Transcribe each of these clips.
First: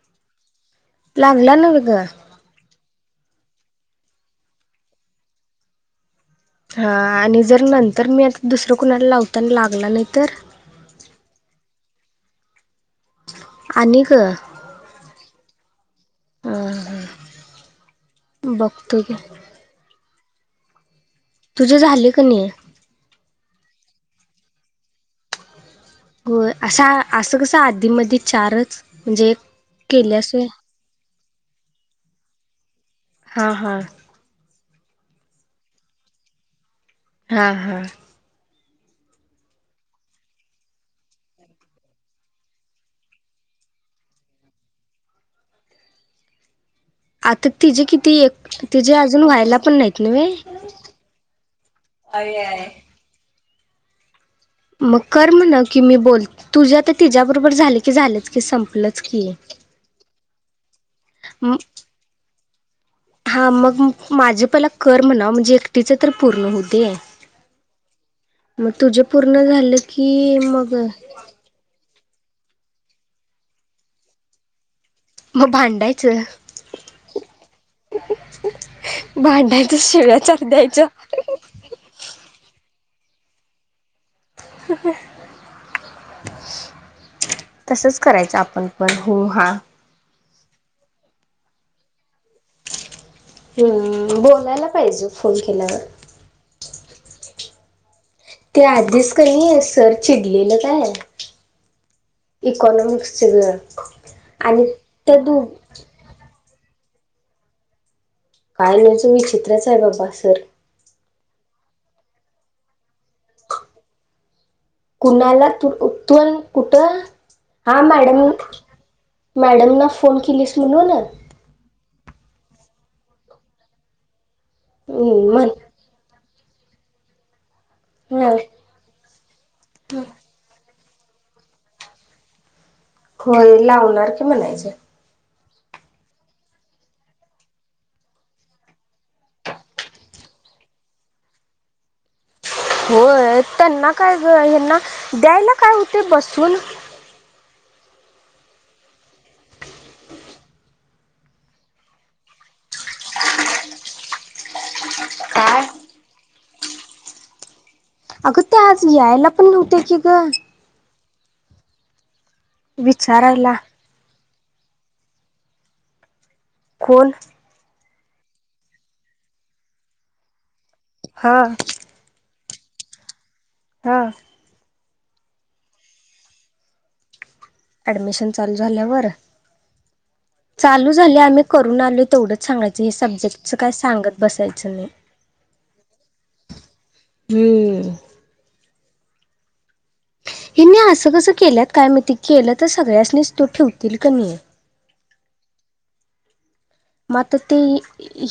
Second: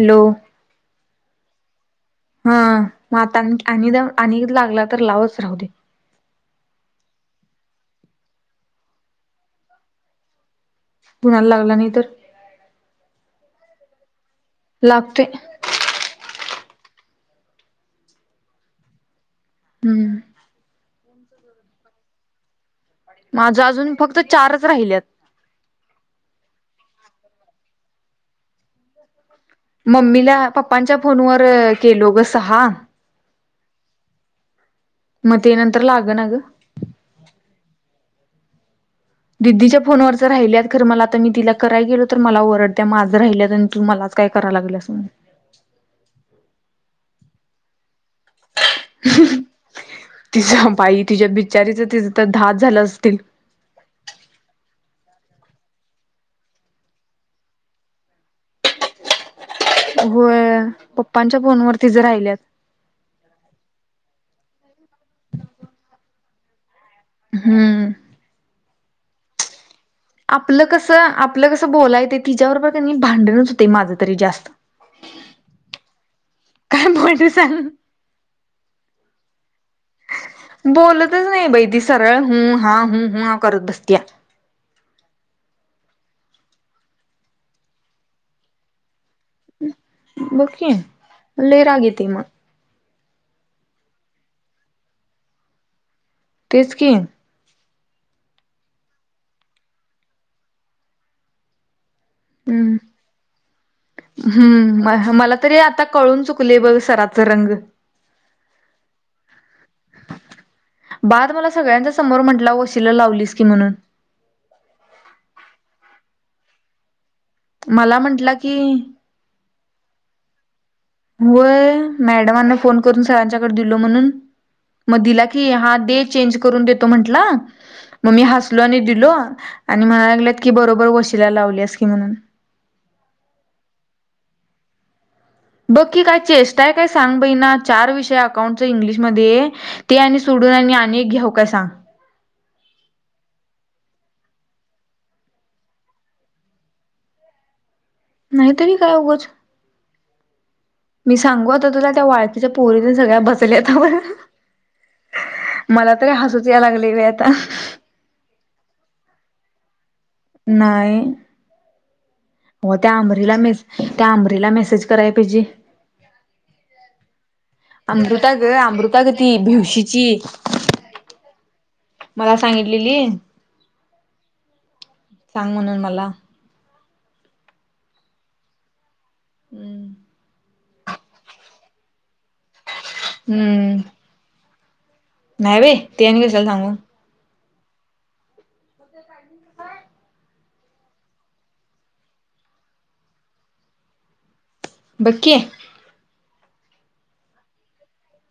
Hello! लागला ना वग. हा म आता आणिदा आणि लागला तर लावच राहू दे. हा आणि जर नंतर मी आता दुसरं कुणाला लावताना लागला नाही तर? कोणाला लागला नाही तर? आणिक लागतोय. आ ह बघतो. हम्म तुझे झाले क नाही? माझं अजून फक्त चारच राहिलेत. होय असा असं कसं आधीमध्ये चारच म्हणजे? केल्यास मम्मीला होय पप्पांच्या फोनवर केलो ग सहा हां हां मग ते नंतर लाग ना गं. हा हा दिदीच्या फोनवरच राहिलेत खर मला आता मी तिला कराय गेलो तर मला वरड त्या माझं राहिल आणि तू मला काय कराय लागेल अस. आता ति जे कित ती एक तिजे अजून व्हायला पण नाहीत नव्हे तिच्या बाई त मग कर म्हणा की मी बोल तुझ्या आता तिच्या बरोबर झाले की झालेच की संपलंच की. होय पप्पांच्या फोनवर तिजे राहिल्यात. हा मग माझे पहिला कर म्हणाव म्हणजे एक तीच तर पूर्ण होऊदे. हम्म मग तुझे पूर्ण झालेत. आपलं कसं आपलं कसं बोलायेत तिच्या बरोबर भांडणच होते माझं तरी जास्त. मग भांडायचं काय बोलू सांग भांडायच. बोलतच नाही बई ती सरळ हुं हा हुं ह हा करत बसतया. तसच करायचं आपण पण. होहा बघ की लय राग येते मग. हम्म, बोलायला पाहिजे फोन केल्यावर. तेच कि. ते आधीच क नाई सर चिडलेलं काय. हम् इकॉनॉमिक्सच ग आणि त्या हम्म, मला दु तरी आता कळून चुक कुले बघरी सराच रंग. काय नाही विचित्रच आहे बाबा सर. बाद, मला सगळ्यांच्या समोर म्हंटला वशीला लावलीस की म्हणून. कुणाला तूण कुठं हा मला मॅडम म्हंटला की मॅडम ना फोन किलीस होय, मॅडमांना फोन करून सरांच्याकडे दिलो म्हणून म दिला हम्म म्हण की हा डे चेंज करून देतो म्हटला. म मी नाही हसलो आणि दिलो आणि म्हणायं लागलेत की, बरो बर वशीला लावल्यास की म्हणून. होय लावणार की म्हणायचं. बघ की काय चेष्टा हाय काय सांग बई ना चार विषय अकाउंटचं इंग्लिशमध्ये ते आणि सोड न आणि एक घेऊ का सांग? [unintelligible] होय, त्यांना काय गं ह्यांना द्यायला काय हुतंय बसवून. नाहीतरी काय उगच. मी सांगू आता तुला त्या वाळकीच्या पोरीनं सगळ्या बसल्या काय? मला तरी हसूच या लागलयं बया आता. अगं ते आज यायला पण नव्हते की ग नाही. हो त्या आंबरीला विचारायला मेस, त्या आंबरीला मेसेज कराय पाहिजे. कोण? अमृता ग, अमृता ग ती भिवशीची. हा. काय सांगितलेली? हा. सांग म्हणून मला. ऍडमिशन चालू झाल्यावर. हम्म. चालू झाल्या आम्ही करून आलो, तेवढंच सांगायचं हे सब्जेक्टच काय सांगत बसायचं नाही. नाही बाई ते आणि कशाला सांगू. हम्. हिने असं कसं केल्यात काय महिती, केलं तर सगळ्यासनीच तू ठेवतील क नाही. ब क्की. म आता ते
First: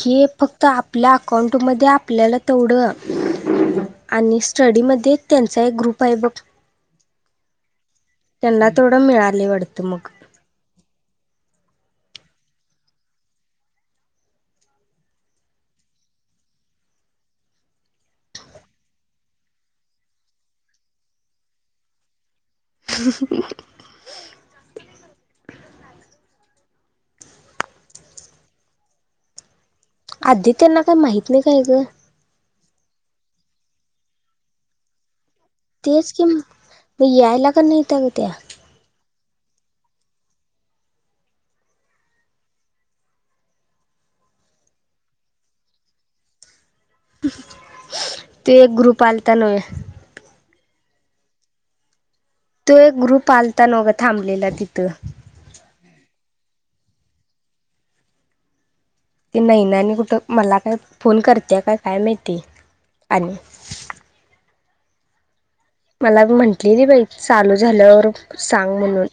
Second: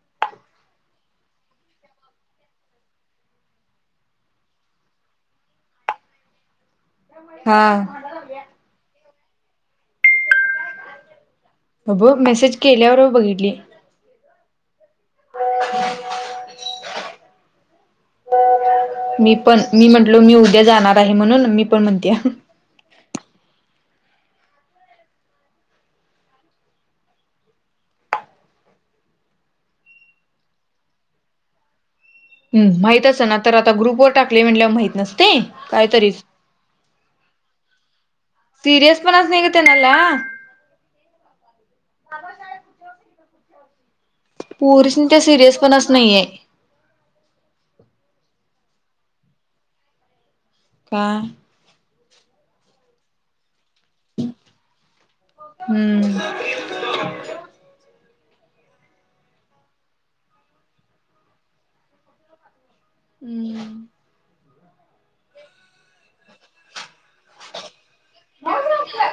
हे फक्त आपल्या अकाउंटमध्ये, आपल्याला तेवढं आणि स्टडी मध्ये त्यांचा एक ग्रुप आहे बघ. हा. एढ मिळाले वाटतं मग बा बू मेसेज केल्यावर बघितली. [inaudible] मी पण, मी म्हंटलो मी उद्या जाणार आहे म्हणून, मी पण म्हणत्या. [inaudible] आधी त्यांना काय माहत नाही काय ग? हम् माहित असं ना तर आता ग्रुपवर टाकले म्हणल्यावर माहित नसतंय. तेच कि मग यायला का नाही त्या ग त्या. [inaudible] पोरीसनी त्या सिरियस पणा चं नाहीये ते एक ग्रुप आलता नव्हे. का? तो एक ग्रुप आलता नव्हं ग. थांबलेला तिथं- येवून ती नाही ना आणि कुठं मला काय फोन करते. काय काय माहिती? आणि हं! मला म्हंटलेली बाई चालू झाल्यावर सांग म्हणून,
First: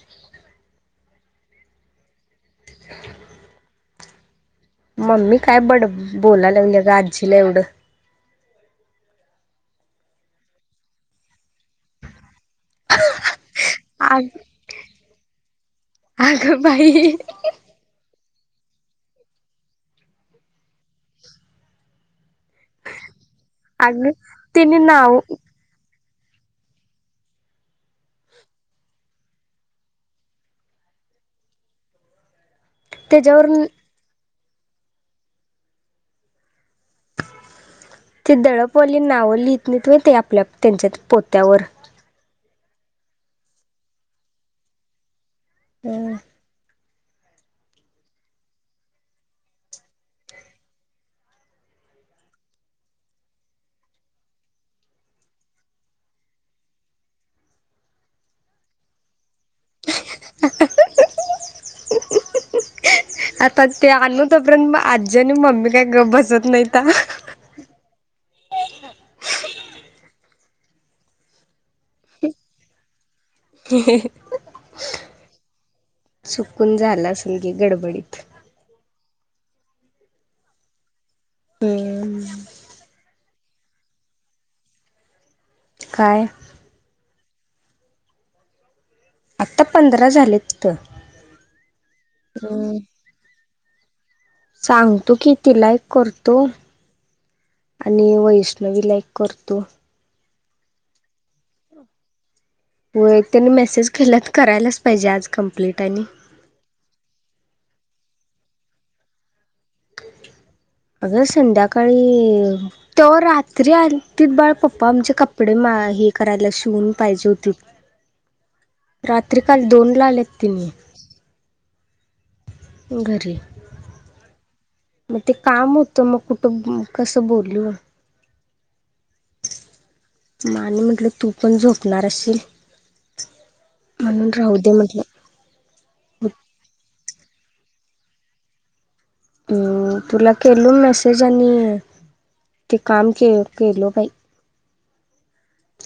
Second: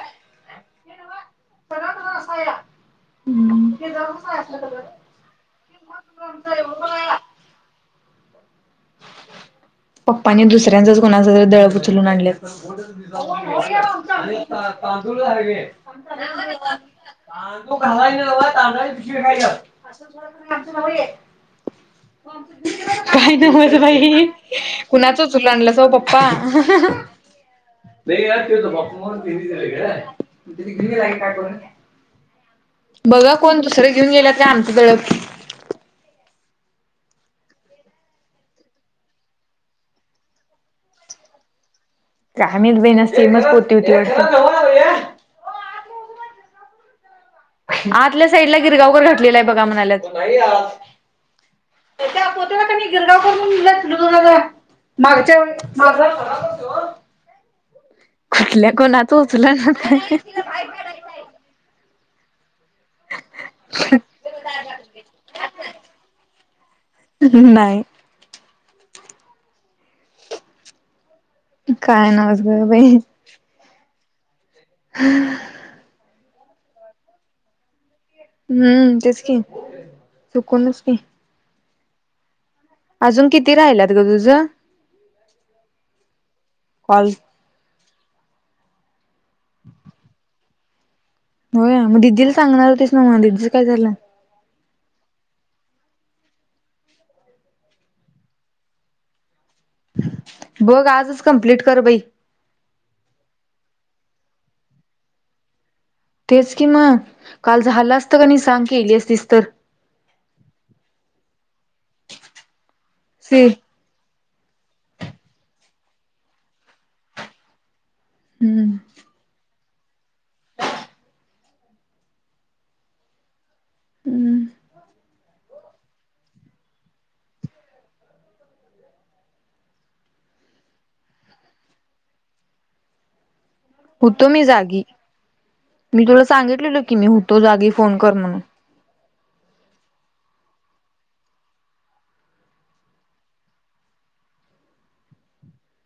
- खरखर ठबक कसाय मम्मी काय बड बोलायला लावल गं हम्म. आजीला एवढं! पप्पाने दुसऱ्यांचाच कोणाच दळप उचलून आणलं. तांदूळ अग ला अगं बाई तांदू खलाय नव्हे. अस आमच जवळ ये. काही ना म बाई अगं तिने नाव कुणाचच उचलुन आणलाच पप्पा! पाहहह्. नाही तब त ती घेलाे काय करून? बघा त्याच्यावर कोण दुसरे घेऊन गेला ते आमचं दळप. टप. ते दळपवाली नावं लिहित नाही त ते आपल्य त्यांच्या पोत्यावर. काय माहीत बाई सेमच पोती होती वाटत. हं! आतल्या साईडला गिरगावकर घटलेला आहे. बघा म्हणाल्यात. त्या पोत्याला कणी गिरगाव करून लिहले आहे. दळप तस मागच्या कुठल्या कोणात उचलून आणल. काय बाई! हिंहंह. आता ते आणू तोपर्यंत आजी आणि मम्मी काय बसत नाहीता आ! काय? काय ना आज ग बाई! हिहीहि. हं. चुकून झाला असेल की गडबडीत! हं तेच की चकूनच [inaudible] हं! अजून किती राहिल्यात ग तुझं? काय? कॉल आता पंधरा झालेत तर होय मग दिदीला सांगणार होतीस ना मग दिदीचं काय झालं? सांगतो कि तिला एक करतो. आणि वैष्णवीला एक करतो. बघ आजच कंप्लीट कर बाई. हो त्यांनी मेसेज केला तर करायलाच पाहिजे आज कंप्लीट. आणि तेच कि मग काल झालं असतं का नाही सांग की केली असतीस तर टुकटुक. अगं संध्याकाळी तेव्हा सी रात्री आलतीत बाळ पप्पा आमचे कपडे माअ. करायला शिवून पाहिजे होती. हम्म काल दोनला आलेत त्यानी घरी. हं! मग ते काम होतं मग कुठं कसं बोलू. माने म्हटलं तू पण झोपणार असशील. होतो म्हणून मी राहू दे जागी म्हटलं मी तुला सांगितलेलो की मी होत. तो जागी फोन कर म्हणून हम् तुला केल मेसेज आणि ते काम के केलो बाई.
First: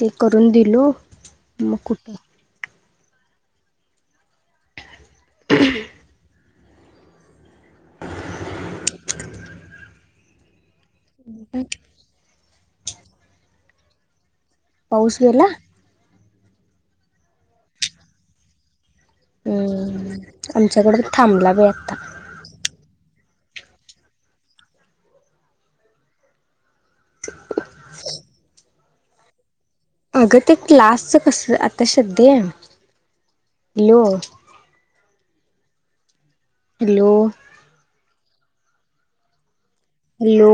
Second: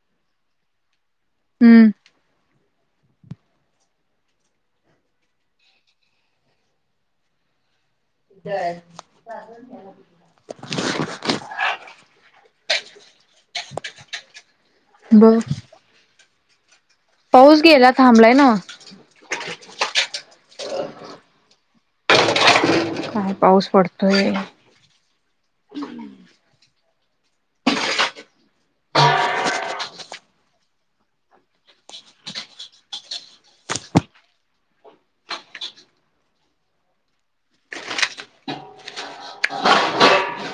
ते करून दिलो मग हम्म कुठे? [unintelligible] जयजून. ह. [inaudible] पाऊस ब गेला. पाऊस गेला थांबलाय नव्ह. हम् आमच्याकडे बि थांबला बी आता काय पाऊस पडतोय [unintelligible] अगं ते क्लासच कस आता शध्या आहे हॅलो हॅलो हॅलो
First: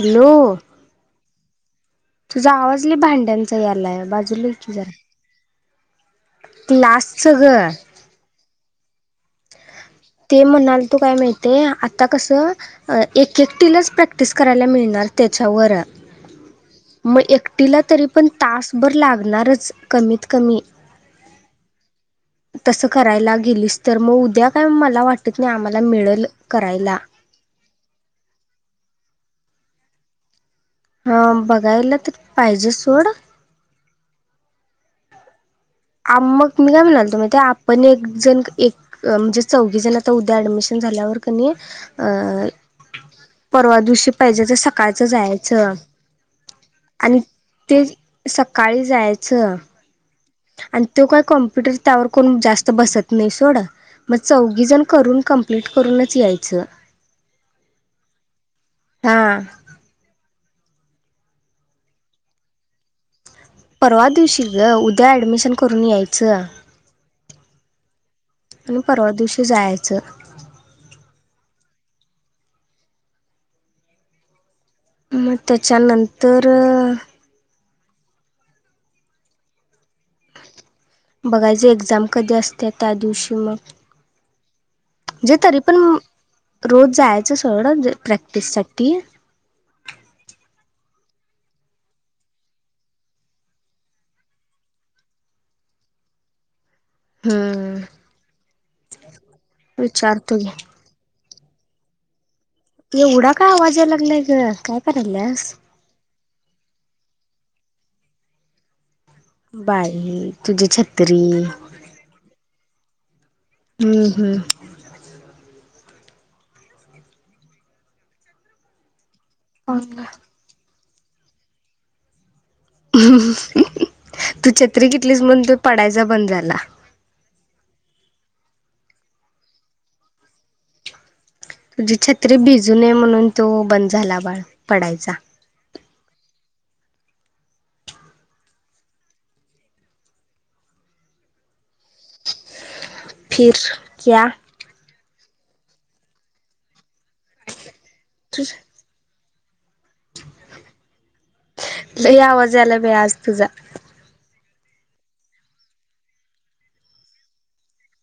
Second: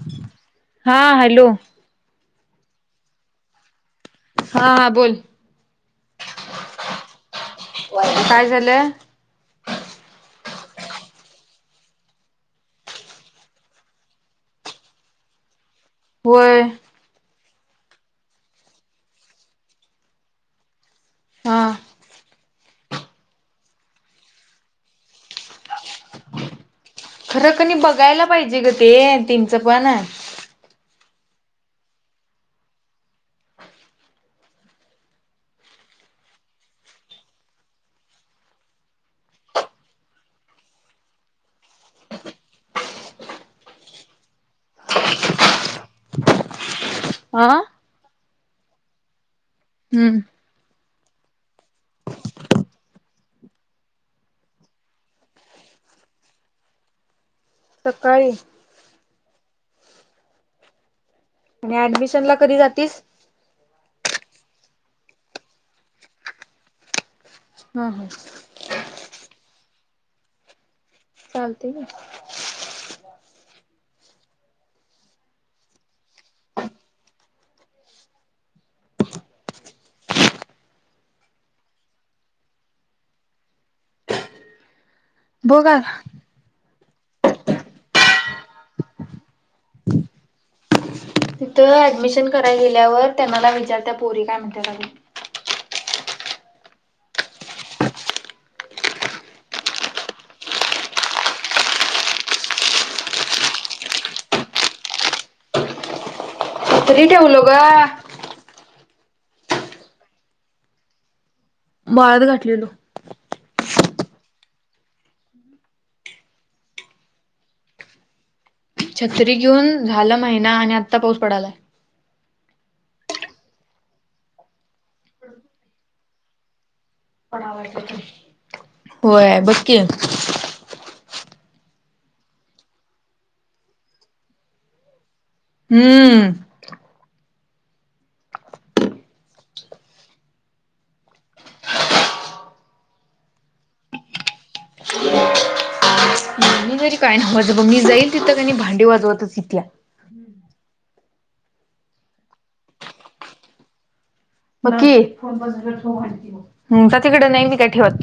हॅलो हा हॅलो तुझा आवाज ल भांड्यांचा यालाय बाजूला ए की हा हा जरा बोल लास् काय झालंय ह ते म्हणाला तू काय माहय आता कसं एक एकटीलाच प्रॅक्टिस करायला मिळणार अारते च वरा होय सुटीला तरी पण तासभर लागणारच कमीत कमी हा तसं करायला गेलीस तर मग उद्या काय मला वाटत नाही आम्हाला मिळेल करायला खरं कणी बघायला पाहिजे ग ते तेच पण हा बघायला तर पाहिजे सोड मग मी काय म्हणाल तो माहित आहे. आपण एक जण एक म्हणजे चौघे जण आता उद्या ऍडमिशन झाल्यावर कनई परवा दिवशी पाहिजे तर सकाळचं जायचं आणि ते सकाळी जायचं हम्म आणि तो काय कॉम्प्युटर त्यावर कोण जास्त बसत नाही सोड मग चौघी जण करून कंप्लीट करूनच यायचं सकाळी हा आणि ऍडमिशन ला कधी जातीस परवा दिवशीील ग उद्या ऍडमिशन करून यायचं हम् हम परवा दिवशी जायचं चालते का मग त्याच्यानंतर बघायच एक्झाम कधी असते त्या दिवशी मग जेेतरी पण बघा रोज जायचं सगडं प्रॅक्टिस साठी तिथं ऍडमिशन करायला गेल्यावर त्यां मला विचारत पोरी काय म्हणताय बघा हम्म विचारते ग एवढा का वाजायला लागलाय ग काय करायलास भाकरी ठेवल्या ग बाई तुझी छत्री बाळात घातलेलो हम्म हम्म छत्री घेऊन हम्म झालं महिना आणि आत्ता पाऊस पडालाय तू छत्री घेतलीस म्हणून तो पडायचा बंद झाला होय बघकी तुझी छत्री भिजूूनये म्हणून तो बंद झाला बाळ पडायचा हम्म फिर क्या [unintelligible] [unintelligible] मी जाईल तिथेच का नाय भांडे वाजवतच येत्या लय आवाज याला बय आज तुझा बघकी हम्म जा तिकडे नाही मी काय ठेवत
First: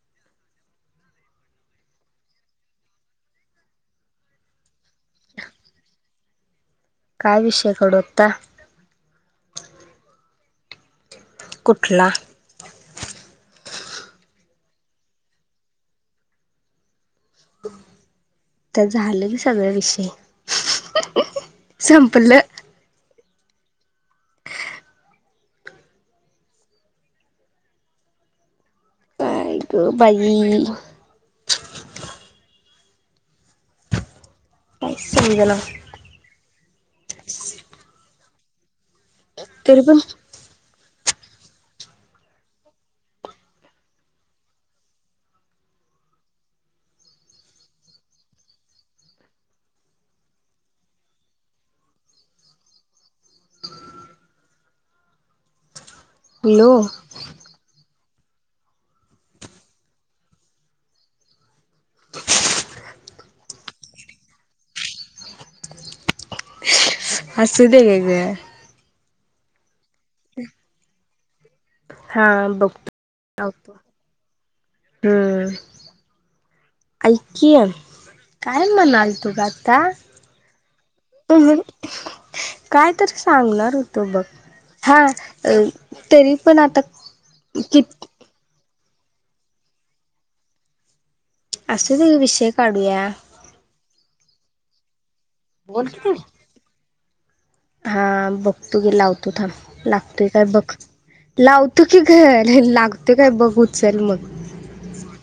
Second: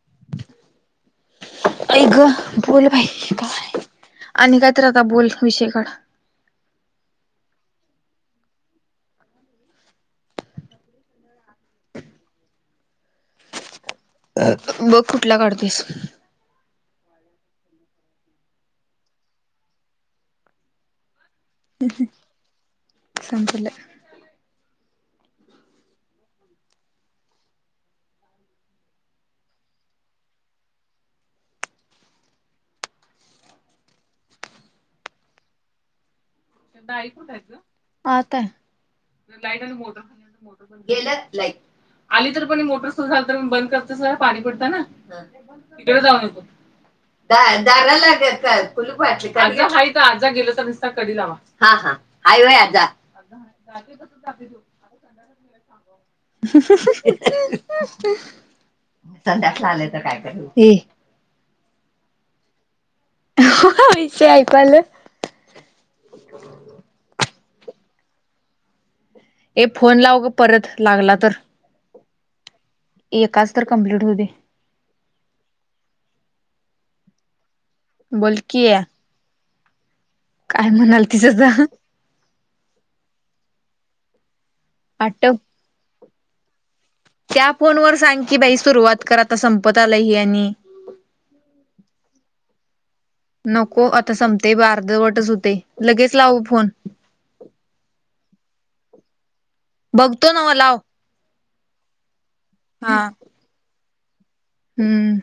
[inaudible] आई ग बोल बाई काय आणि काही तरा का बोल विषयकाढ [unintelligible] काय विषयकाडु आत्ता कुठला अ बघ कुठला काढतेस तर झालं की सगळ विषय संपलं संपलं थँक्यू बाई पैसे निघाला [unintelligible] [unintelligible] आई कुठे आता आहे लाईट आली तरी पण मोटर [unintelligible] [unintelligible] [inaudible] [inaudible] गेलं लाईट आली तर पण मोटर सुरू झाला तर म बंद करत पाणी पडता ना इकडे जाऊन येतो दा दारा लाग कुलूपटा आजा गेलो तर नसता कढी [unintelligible] [unintelligible] लावा हा हा आय होय जा [inaudible] [inaudible] हॅलो संडासला [unintelligible] आलेय तर काय करील ती ओह् शी ऐकले [unintelligible] असुदे ग ए फोन लावग परत लागला तर हा एकाच तर बघतो कम्प्लीट होऊ दे हम्म ऐक बोल काय की म्हणाल तुग आता काय म्हणाल तिचं अम तर काय तरी सांगणार होतो बघ हा आटप तरी पण आता त्या फोन कि वर सांग की बाई सुरुवात कर आता संपत आलाय हे आणि असुदे विषय काढूया नको आता संपते बघ अर्धवटच होते लगेच लावू फोन हा बघतो गी लावतो थांब लागतोय बघतो काय नव्ह बघ लाव. लावतो की घ नाही हा लागते काय बघ उचाल मग हम्म